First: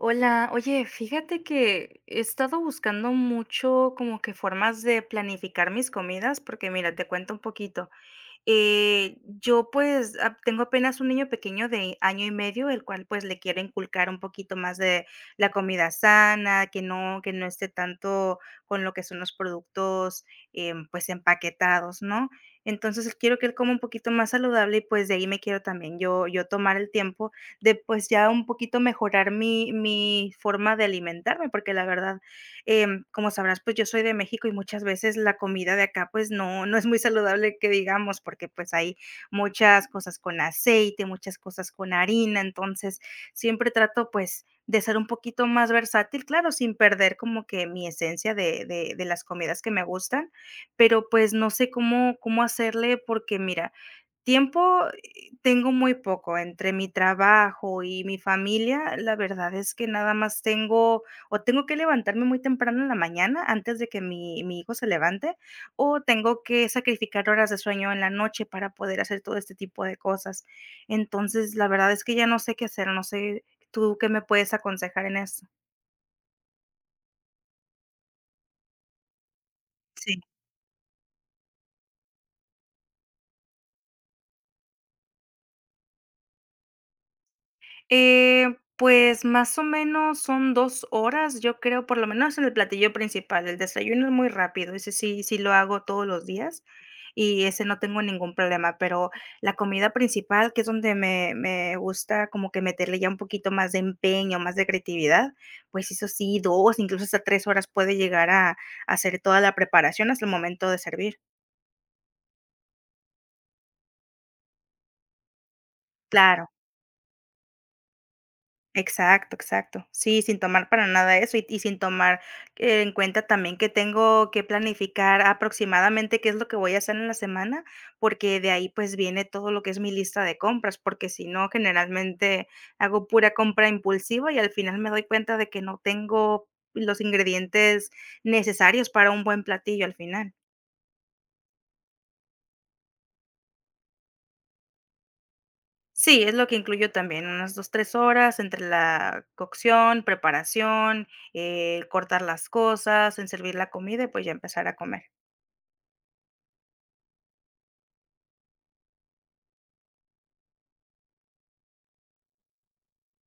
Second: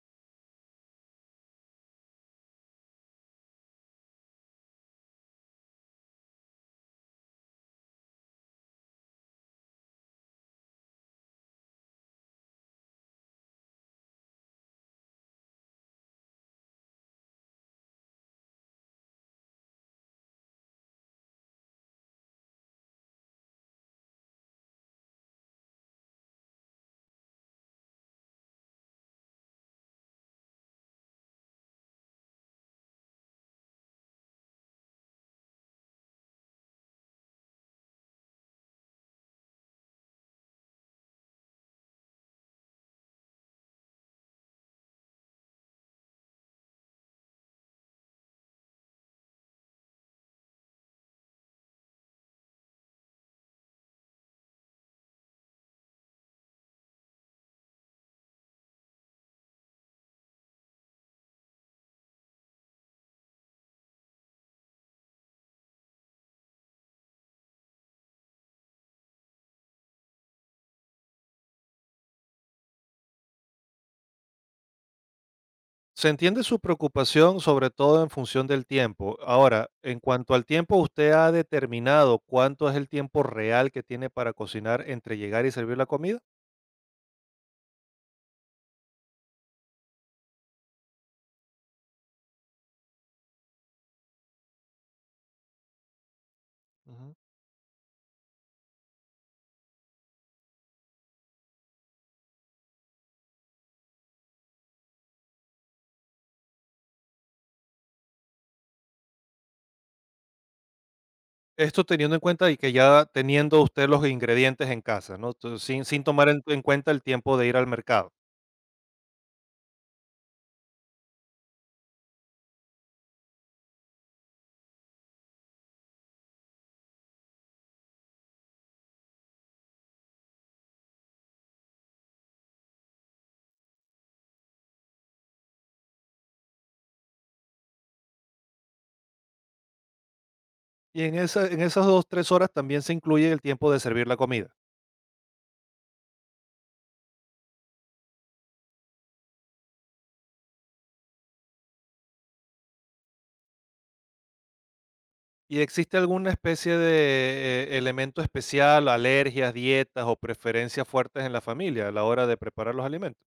Hola, oye, fíjate que he estado buscando mucho como que formas de planificar mis comidas, porque mira, te cuento un poquito. Yo, pues, ap tengo apenas un niño pequeño de año y medio, el cual, pues, le quiero inculcar un poquito más de la comida sana, que no esté tanto con lo que son los productos, pues, empaquetados, ¿no? Entonces, quiero que él coma un poquito más saludable y, pues, de ahí me quiero también yo tomar el tiempo de, pues, ya un poquito mejorar mi forma de alimentarme, porque la verdad. Como sabrás, pues yo soy de México y muchas veces la comida de acá, pues no, no es muy saludable que digamos, porque pues hay muchas cosas con aceite, muchas cosas con harina, entonces siempre trato pues de ser un poquito más versátil, claro, sin perder como que mi esencia de las comidas que me gustan, pero pues no sé cómo hacerle porque mira. Tiempo, tengo muy poco, entre mi trabajo y mi familia, la verdad es que nada más tengo o tengo que levantarme muy temprano en la mañana antes de que mi hijo se levante, o tengo que sacrificar horas de sueño en la noche para poder hacer todo este tipo de cosas. Entonces, la verdad es que ya no sé qué hacer, no sé, ¿tú qué me puedes aconsejar en eso? Se entiende su preocupación, sobre todo en función del tiempo. Ahora, en cuanto al tiempo, ¿usted ha determinado cuánto es el tiempo real que tiene para cocinar entre llegar y servir la comida? Pues más o menos son 2 horas, yo creo, por lo menos en el platillo principal. El desayuno es muy rápido, ese sí sí lo hago todos los días Ujú. y ese no tengo ningún problema, pero la comida principal, que es donde me gusta como que meterle ya un poquito más de empeño, más de creatividad, pues eso sí, 2, incluso hasta 3 horas puede llegar a hacer toda la preparación hasta el momento de servir. Esto teniendo en cuenta y que ya teniendo usted los ingredientes en casa, ¿no? Sin, Claro. en cuenta el tiempo de ir al mercado. Exacto, exacto. Sí, sin tomar para nada eso y sin tomar en cuenta también que tengo que planificar aproximadamente qué es lo que voy a hacer en la semana, porque de ahí, pues, viene todo lo que es mi lista de compras, porque si no, generalmente hago pura compra impulsiva y al final me doy cuenta de que no tengo los ingredientes necesarios para un buen platillo al final. Y en esas dos, tres horas también se incluye el tiempo de servir la comida. Sí, es lo que incluyo también, unas 2 3 horas entre la cocción, preparación, cortar las cosas, en servir la comida y, pues, ya empezar a comer. ¿Y existe alguna especie de elemento especial, alergias, dietas o preferencias fuertes en la familia a la hora de preparar los alimentos?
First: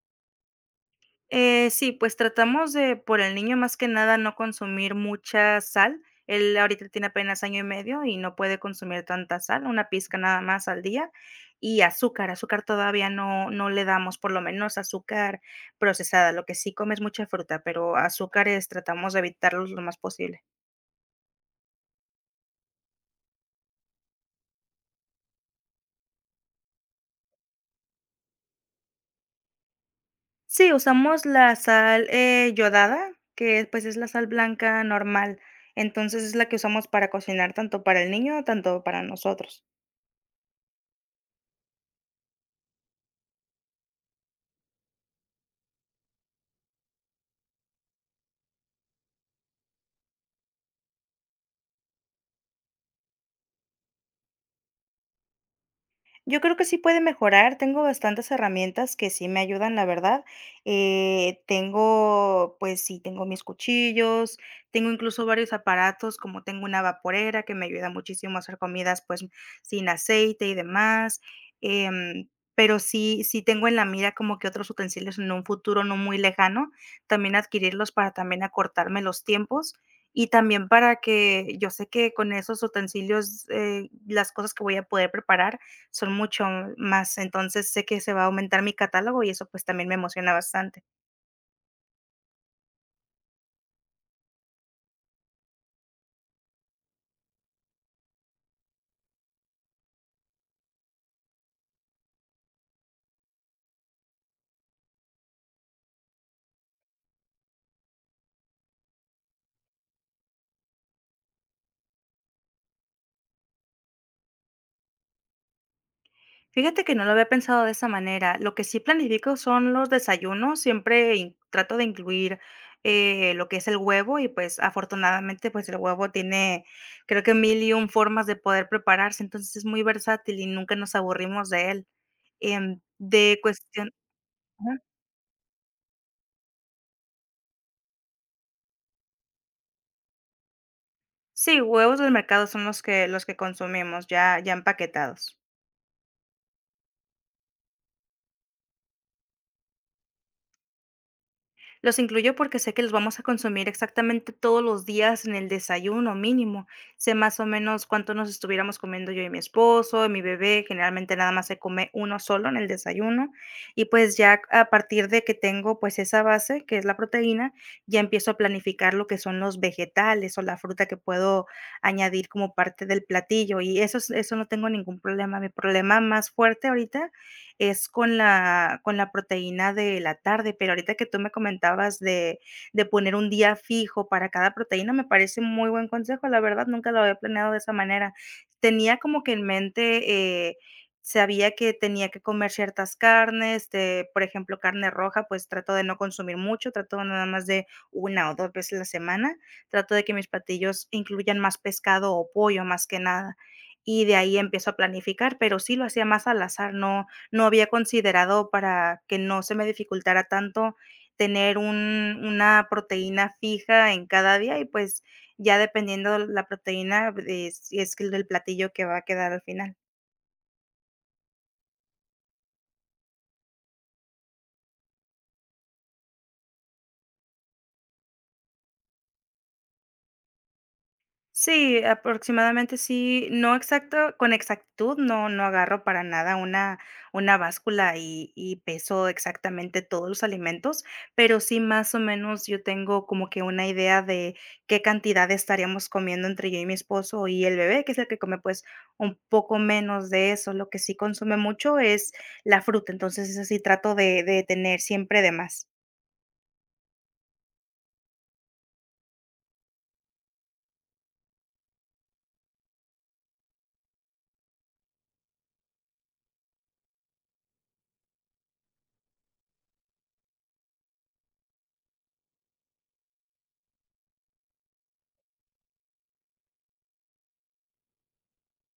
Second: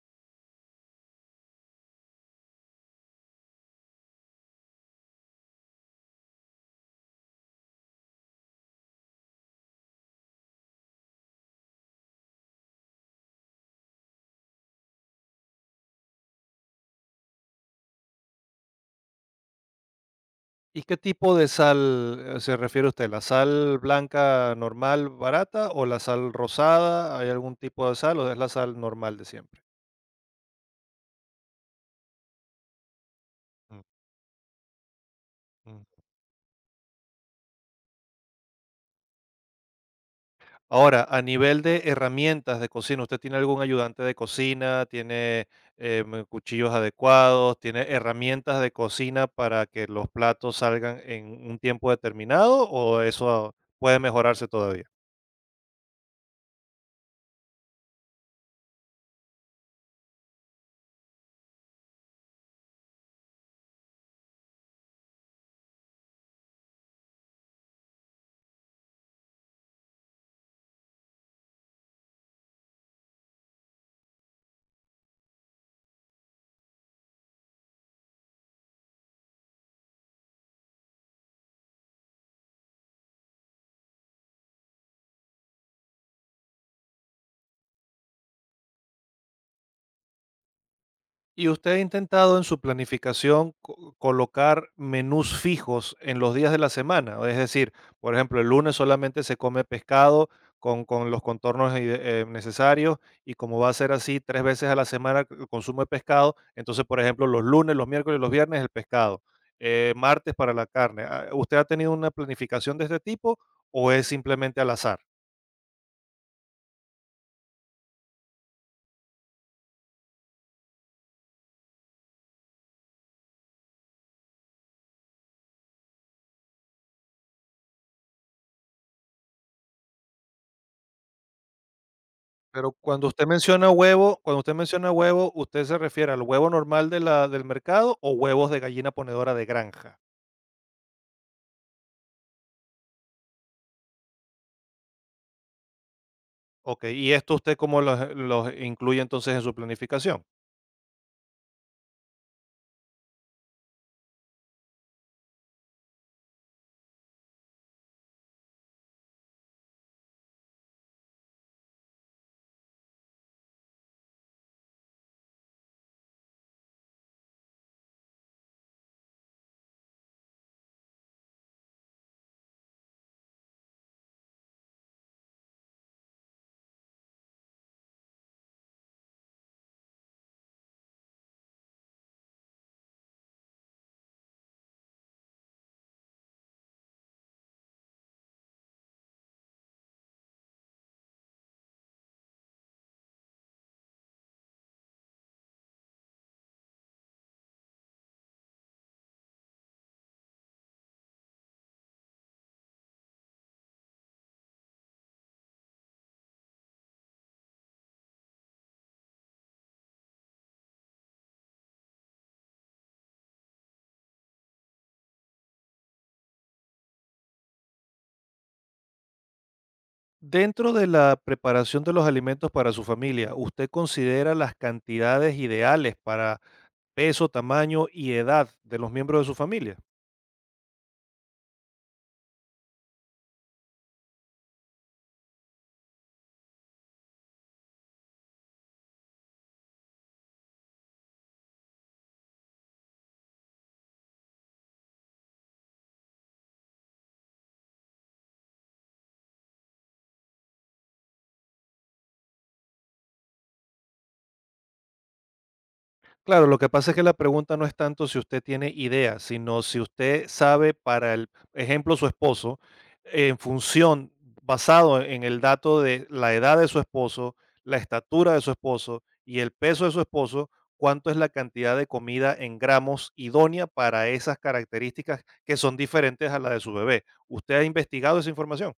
Sí, pues, tratamos de, por el niño, más que nada, no consumir mucha sal. Él ahorita tiene apenas año y medio y no puede consumir tanta sal, una pizca nada más al día, y azúcar, azúcar todavía no le damos, por lo menos azúcar procesada, lo que sí come es mucha fruta, pero azúcares tratamos de evitarlos lo más posible. ¿Y qué tipo de sal, se refiere usted? ¿La sal blanca normal, barata o la sal rosada? ¿Hay algún tipo de sal o es la sal normal de siempre? Sí, usamos la sal, yodada, que, Mm, pues, es la sal blanca normal. mm. Entonces, es la que usamos para cocinar, tanto para el niño, tanto para nosotros. Ahora, a nivel de herramientas de cocina, ¿usted tiene algún ayudante de cocina? ¿Tiene cuchillos adecuados? ¿Tiene herramientas de cocina para que los platos salgan en un tiempo determinado o eso puede mejorarse todavía? Yo creo que sí puede mejorar, tengo bastantes herramientas que sí me ayudan, la verdad. Tengo, pues sí, tengo mis cuchillos, tengo incluso varios aparatos, como tengo una vaporera que me ayuda muchísimo a hacer comidas pues sin aceite y demás. em, pero sí, sí tengo en la mira como que otros utensilios en un futuro no muy lejano, también adquirirlos para también acortarme los tiempos. Y también para que yo sé que con esos utensilios, las cosas que voy a poder preparar son mucho más, entonces sé que se va a aumentar mi catálogo y eso, pues, también me emociona bastante. ¿Y usted ha intentado en su planificación colocar menús fijos en los días de la semana? Es decir, por ejemplo, el lunes solamente se come pescado con los contornos necesarios, y como va a ser así tres veces a la semana el consumo de pescado, entonces, por ejemplo, los lunes, los miércoles, los viernes el pescado, martes para la carne. Ah, ¿usted ha tenido una planificación de este tipo o es simplemente al azar? Fíjate que no lo había pensado de esa manera. Lo que sí planifico son los desayunos, siempre in trato de incluir, lo que es el huevo y, pues, afortunadamente, pues, el huevo tiene, creo que mil y un formas de poder prepararse, entonces es muy versátil y nunca nos aburrimos de él. Pero cuando usted De menciona cuestión. huevo, cuando usted Ajá. menciona huevo, ¿usted se refiere al huevo normal de la del mercado o huevos de gallina ponedora de granja? Sí, huevos del mercado son los que consumimos ya empaquetados. ¿Ok? ¿Y esto usted cómo los incluye entonces en su planificación? Los incluyo porque sé que los vamos a consumir exactamente todos los días en el desayuno mínimo. Sé más o menos cuánto nos estuviéramos comiendo yo y mi esposo, y mi bebé. Generalmente nada más se come uno solo en el desayuno. Y pues ya a partir de que tengo pues esa base, que es la proteína, ya empiezo a planificar lo que son los vegetales o la fruta que puedo añadir como parte del platillo. Y eso, es- eso no tengo ningún problema. Mi problema más fuerte ahorita es con la proteína de la tarde, pero ahorita que tú me comentabas de poner un día fijo para cada proteína, me parece un muy buen consejo, la verdad, nunca lo había planeado de esa manera. Tenía como que en mente, sabía que tenía que comer ciertas carnes, de, por ejemplo, carne roja, pues trato de no consumir mucho, trato nada más de una o 2 veces a la semana, trato de que mis platillos incluyan más pescado o pollo, más que nada, y de ahí empiezo a planificar, pero sí lo hacía más al azar, no había considerado para que no se me dificultara tanto tener un una proteína fija en cada día y, pues, ya dependiendo la proteína, si es el platillo que va a quedar al final. Dentro de la preparación de los alimentos para su familia, ¿usted considera las cantidades ideales para peso, tamaño y edad de los miembros de su familia? Sí, aproximadamente sí, no exacto, con exactitud no agarro para nada una báscula y peso exactamente todos los alimentos, pero sí más o menos yo tengo como que una idea de qué cantidad estaríamos comiendo entre yo y mi esposo y el bebé, que es el que come, pues, un poco menos de eso. Lo que sí consume mucho es la fruta, entonces esa sí trato de tener siempre de más. Claro, lo que pasa es que la pregunta no es tanto si usted tiene idea, sino si usted sabe para el ejemplo, su esposo, en función, basado en el dato de la edad de su esposo, la estatura de su esposo y el peso de su esposo, cuánto es la cantidad de comida en gramos idónea para esas características que son diferentes a la de su bebé. ¿Usted ha investigado esa información?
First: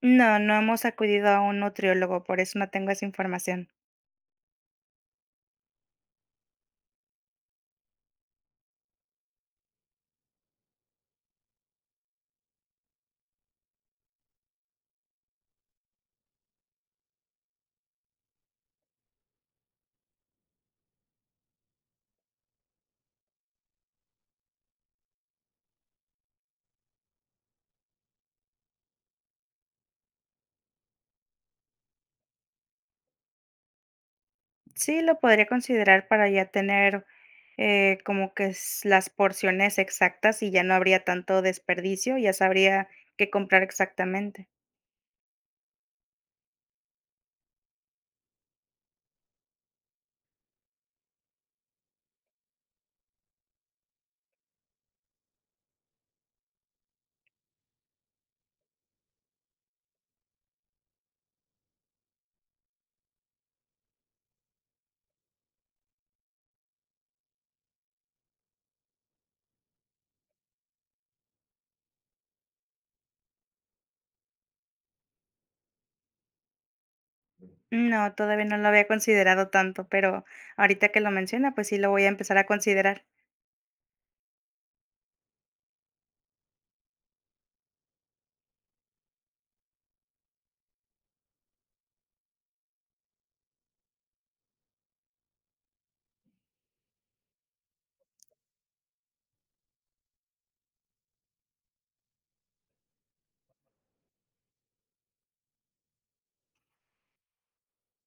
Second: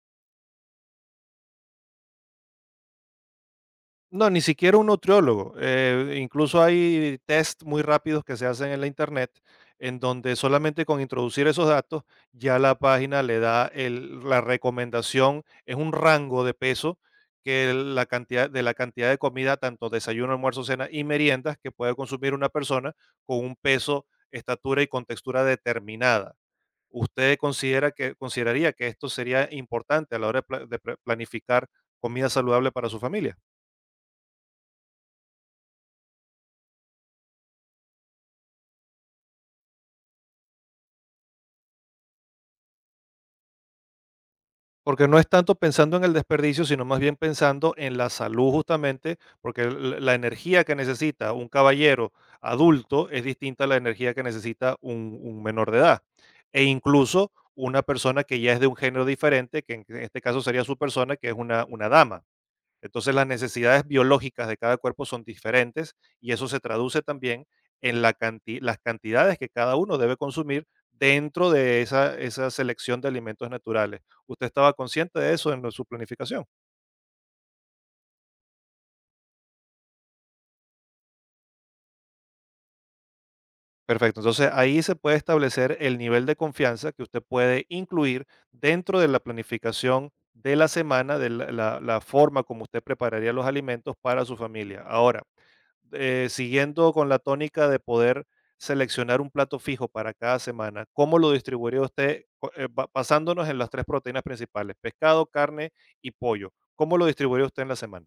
No, no hemos acudido a un nutriólogo, por eso no tengo esa información. No, ni siquiera un nutriólogo. Incluso hay test muy rápidos que se hacen en la internet, en donde solamente con introducir esos datos ya la página le da la recomendación, es un rango de peso que la cantidad de comida, tanto desayuno, almuerzo, cena y meriendas que puede consumir una persona con un peso, estatura y contextura determinada. ¿Usted considera que, consideraría que esto sería importante a la hora de planificar comida saludable para su familia? Sí, lo podría considerar para ya tener, como que s las porciones exactas y ya no habría tanto desperdicio, ya sabría qué comprar exactamente. Porque no es tanto pensando en el desperdicio, sino más bien pensando en la salud justamente, porque la energía que necesita un caballero adulto es distinta a la energía que necesita un menor de edad. E incluso una persona que ya es de un género diferente, que en este caso sería su persona, que es una dama. Entonces las necesidades biológicas de cada cuerpo son diferentes y eso se traduce también en las cantidades que cada uno debe consumir dentro de esa, esa selección de alimentos naturales. ¿Usted estaba consciente de eso en su planificación? No, todavía no lo había considerado tanto, pero ahorita que lo menciona, pues sí lo voy a empezar a considerar. Perfecto. Entonces ahí se puede establecer el nivel de confianza que usted puede incluir dentro de la planificación de la semana, de la forma como usted prepararía los alimentos para su familia. Ahora, siguiendo con la tónica de poder seleccionar un plato fijo para cada semana, ¿cómo lo distribuiría usted basándonos en las tres proteínas principales, pescado, carne y pollo? ¿Cómo lo distribuiría usted en la semana?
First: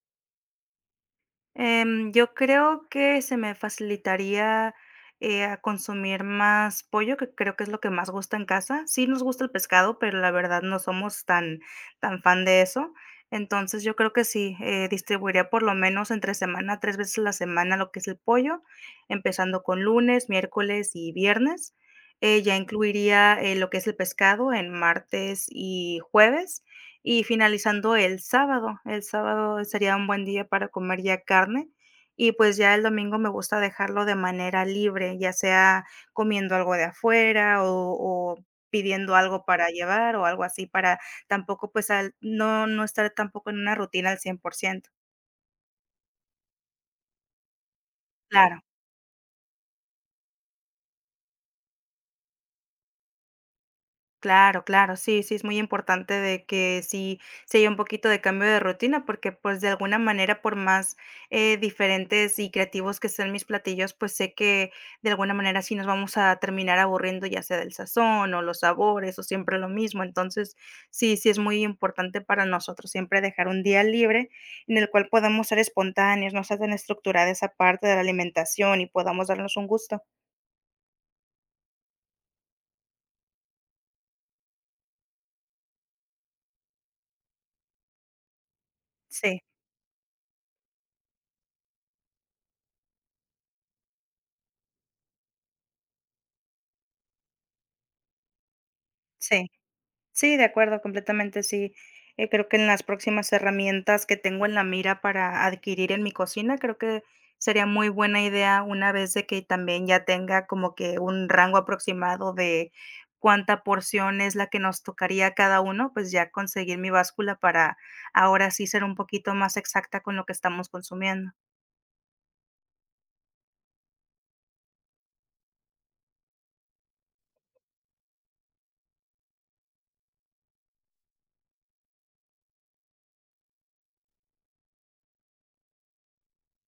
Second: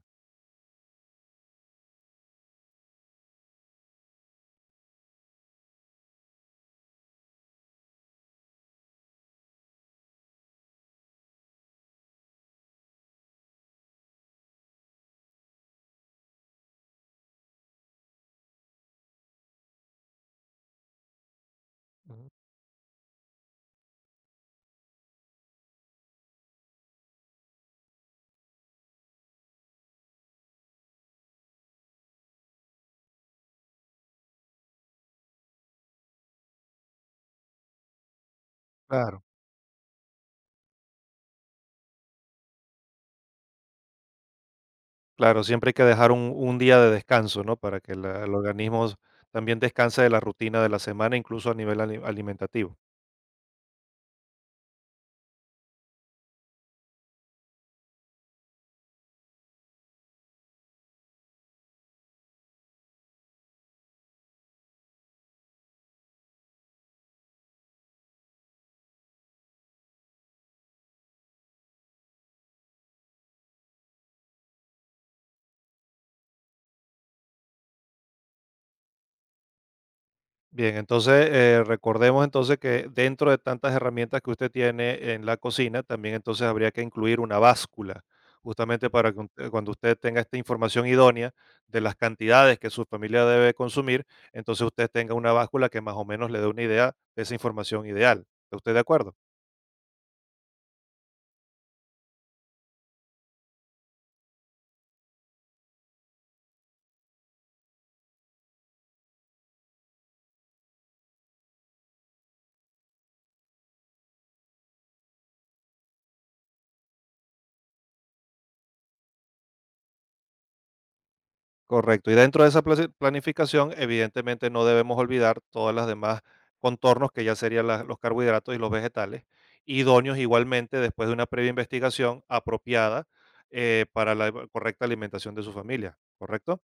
Yo creo que se me facilitaría, a consumir más pollo, que creo que es lo que más gusta en casa. Sí nos gusta el pescado, pero la verdad no somos tan tan fan de eso. Entonces, yo creo que sí, distribuiría por lo menos entre semana, 3 veces a la semana lo que es el pollo, empezando con lunes, miércoles y viernes. Ujú. Ya incluiría, lo que es el pescado en martes y jueves, y finalizando el sábado sería un buen día para comer ya carne y, pues, ya el domingo me gusta dejarlo de manera libre, ya sea comiendo algo de afuera o pidiendo Claro. algo para llevar o algo así para tampoco, pues, al no estar tampoco en una rutina al 100%. Claro, siempre hay que dejar un día de descanso, ¿no? Para que el Claro. organismo también descanse de la rutina de la semana, incluso a nivel alimentativo. Claro, claro, sí, sí, es muy importante de que sí se haya un poquito de cambio de rutina, porque pues de alguna manera, por más diferentes y creativos que sean mis platillos, pues sé que de alguna manera sí nos vamos a terminar aburriendo, ya sea del sazón o los sabores o siempre lo mismo. Entonces, sí, sí es muy importante para nosotros siempre dejar un día libre en el cual podamos ser espontáneos, no sea tan estructurada esa parte de la alimentación y podamos darnos un gusto. Bien, entonces recordemos entonces que dentro de tantas herramientas que usted tiene en la cocina, también entonces habría que incluir una báscula, justamente para que Sí, cuando usted tenga esta información idónea de las cantidades que su familia debe consumir, entonces usted tenga una báscula que más o menos le dé una idea de esa información ideal. ¿Está usted de acuerdo? sí. Sí, de acuerdo, completamente sí. Creo que en las próximas herramientas que tengo en la mira para adquirir en mi cocina, creo que sería muy buena idea una vez de que también ya tenga como que un rango aproximado de cuánta porción es la que nos tocaría a cada uno, pues ya conseguir mi báscula para ahora sí ser un poquito más exacta con lo que estamos consumiendo. Correcto. Y dentro de esa planificación, evidentemente no debemos olvidar todas las demás contornos que ya serían los carbohidratos y los vegetales, idóneos igualmente después de una previa investigación apropiada, para la correcta alimentación de su familia, ¿correcto?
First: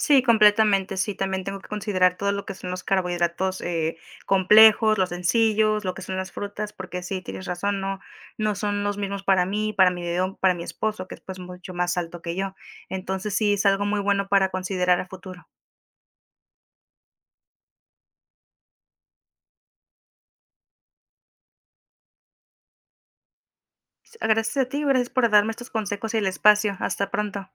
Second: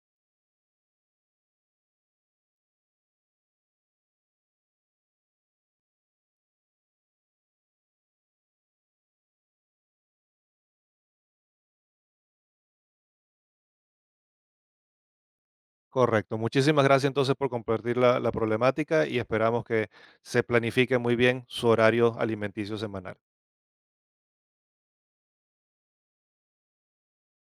Sí, completamente. Sí, también tengo que considerar todo lo que son los carbohidratos, complejos, los sencillos, lo que son las frutas, porque sí, tienes razón, no son los mismos para mí, para mi dedo para mi esposo, que es, pues, mucho más alto que yo. Entonces, sí, es algo muy bueno para considerar a futuro. Correcto. Muchísimas gracias entonces por compartir la problemática y esperamos que se planifique muy bien su horario alimenticio semanal. Gracias a ti, gracias por darme estos consejos y el espacio. Hasta pronto.